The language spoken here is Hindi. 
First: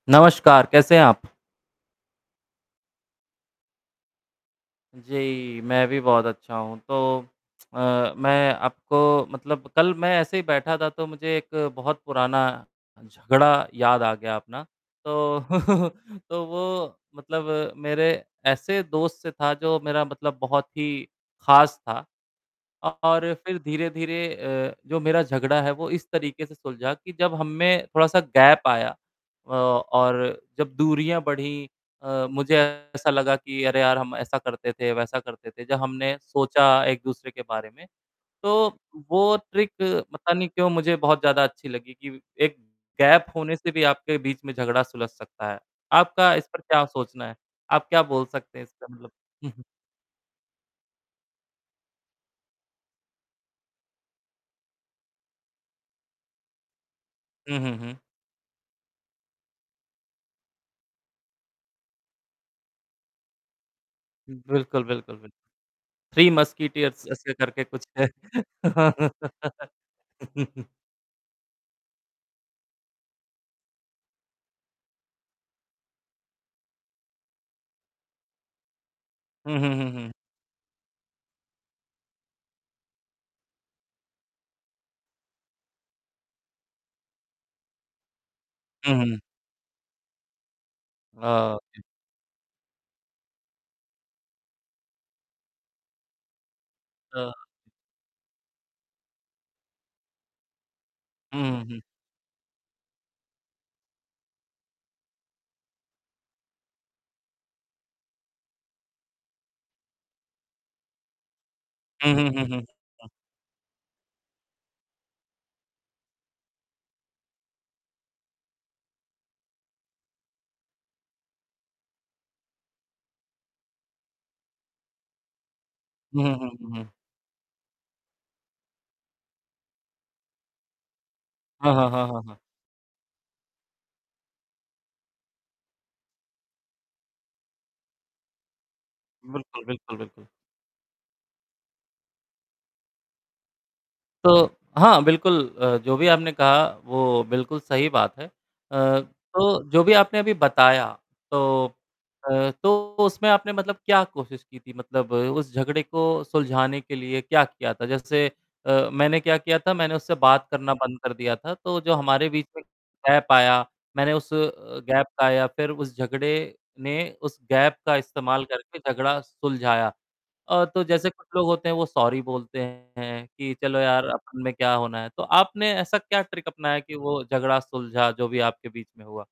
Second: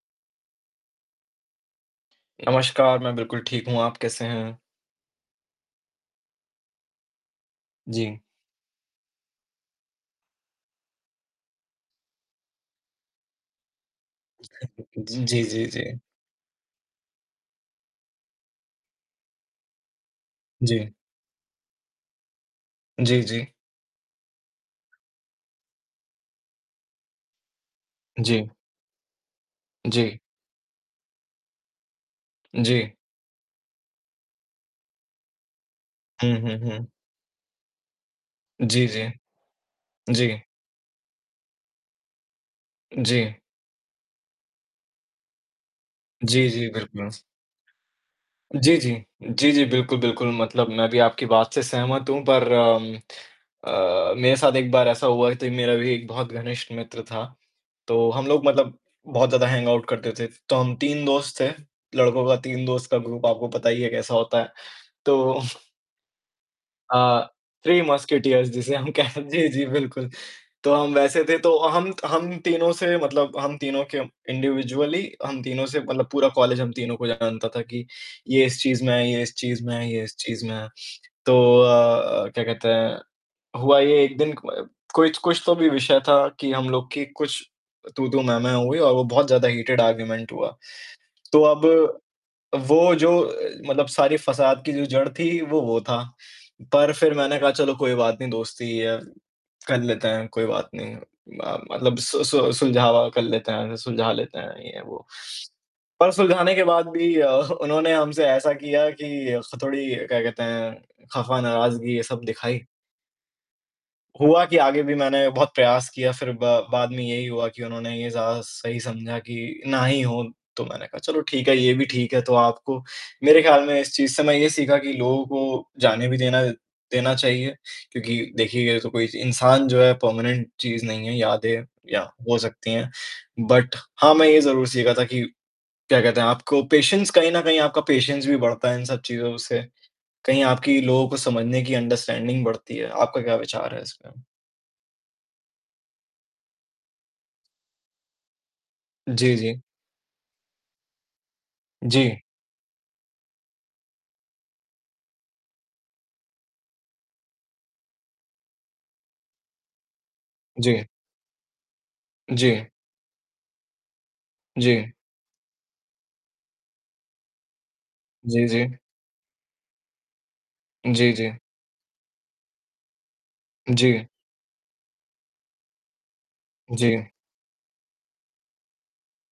नमस्कार, कैसे हैं आप? नमस्कार, मैं बिल्कुल ठीक हूँ। आप कैसे हैं? जी, मैं भी बहुत अच्छा हूँ। तो अ, जी। मैं आपको मतलब कल मैं ऐसे ही बैठा था तो मुझे एक बहुत पुराना झगड़ा याद आ गया अपना। तो, जी, जी, जी। तो वो मतलब मेरे ऐसे दोस्त से था जो मेरा मतलब बहुत ही जी। खास था। जी, और जी। फिर धीरे-धीरे अ, जो मेरा झगड़ा है वो इस तरीके से सुलझा कि जब हम में थोड़ा-सा जी। गैप आया औ जी। और जब दूरियाँ बढ़ीं अ, मुझे जी। ऐसा लगा कि अरे यार! हम ऐसा करते थे, वैसा करते थे। जब हमने हुँ, हुँ, सोचा हुँ। एक-दूसरे के बारे में, तो जी, जी। वो ट्रिक पता जी। नहीं क्यों मुझे बहुत ज़्यादा अच्छी लगी कि एक गैप जी। होने से भी आपके बीच में झगड़ा सुलझ सकता है। आपका इस जी, पर जी, क्या बिल्कुल। सोचना है? आप क्या बोल सकते हैं जी, इसका जी। मतलब? जी, जी, बिल्कुल, बिल्कुल मतलब मैं भी आपकी बात से सहमत हूँ पर अम, अ, मेरे साथ एक बार ऐसा हुआ थी, मेरा भी एक बहुत घनिष्ठ मित्र था। हुँ, हुँ, हुँ। तो हम लोग मतलब बहुत ज़्यादा हैंगऑउट करते थे। तो हम 3 दोस्त थे, लड़कों का 3 दोस्त का ग्रुप आपको पता ही है कैसा होता है। बिल्कुल, बिल्कुल, बिल तो 3 मस्कटियर्स अ, ऐसे करके 3 कुछ है। मस्कटियर्स जिसे हम कह जी, जी, बिल्कुल। तो हम वैसे थे, तो हम हम तीनों से मतलब हम तीनों के इंडिविजुअली हम तीनों से मतलब पूरा कॉलेज हम तीनों को जानता था कि ये इस चीज़ में है ये इस हुँ, चीज़ हुँ, में है हुँ, ये हुँ। इस चीज़ में है। तो अ, क्या कहते हैं, हुआ ये एक दिन क कोई कुछ तो भी विषय था कि हम लोग की कुछ तू-तू, मैं-मैं हुई हुँ, और वो हुँ। बहुत ज़्यादा हीटिड आर्गुमेंट हुआ। तो अब ओके। वो जो मतलब सारी फसाद की जो जड़ थी, वो, वो था। पर फिर अ मैंने कहा चलो कोई बात नहीं दोस्ती है, कर लेते हैं, कोई बात नहीं हुँ, म हुँ, हुँ। मतलब सु सु सुलझावा कर लेते हैं सुलझा लेते हैं, ये-वो। पर सुलझाने के बाद भी अ, उन्होंने हमसे ऐसा किया कि उससे थोड़ी क्या कहते हैं, ख़फ़ा, नाराज़गी ये हुँ, सब हुँ, हुँ, हुँ, दिखाई। हुँ। हुआ कि आगे भी मैंने बहुत प्रयास किया। फिर ब बाद में यही हुआ कि उन्होंने ये ज़्यादा सही समझा कि ना ही हो। तो मैंने कहा चलो ठीक है, ये भी ठीक है तो आपको मेरे ख्याल में इस चीज़ से मैं ये सीखा कि लोगों को जाने भी हुँ, देना हुँ, हुँ, हुँ। देना चाहिए, क्योंकि देखिए ये तो कोई इंसान जो है परमानेंट चीज़ नहीं है, यादें हैं हाँ, हाँ, या हाँ, हाँ, हो हाँ। सकती हैं। बट हाँ, मैं ये ज़रूर सीखा था कि क्या कहते हैं आपको पेशेंस कहीं न कहीं आपका पेशेंस भी बढ़ता है इन सब चीज़ों से। बिल्कुल, बिल्कुल, बिल्कुल। कहीं आपकी लोगों को समझने की अंडरस्टैंडिंग बढ़ती है। आपका क्या विचार है इसमें? तो हाँ, बिल्कुल अ, जो भी आपने कहा वो बिल्कुल सही बात है। अ, जी, जी। तो जो भी आपने अभी बताया तो जी। अ, तो उसमें आपने मतलब क्या कोशिश की थी मतलब उस झगड़े को सुलझाने के लिए क्या किया था? जैसे अ, मैंने क्या किया था, मैंने उससे बात करना जी। बंद कर दिया था। तो जो हमारे बीच में जी। गैप आया, मैंने उस अ, जी। गैप का या फिर उस झगड़े ने उस गैप का जी, इस्तेमाल जी। करके झगड़ा सुलझाया। अ, तो जैसे जी, कुछ जी। लोग होते हैं वो सॉरी बोलते हैं, कि चलो जी। यार अपन में क्या होना है। तो आपने ऐसा क्या ट्रिक अपनाया कि जी। वो झगड़ा सुलझा जो भी आपके बीच में हुआ?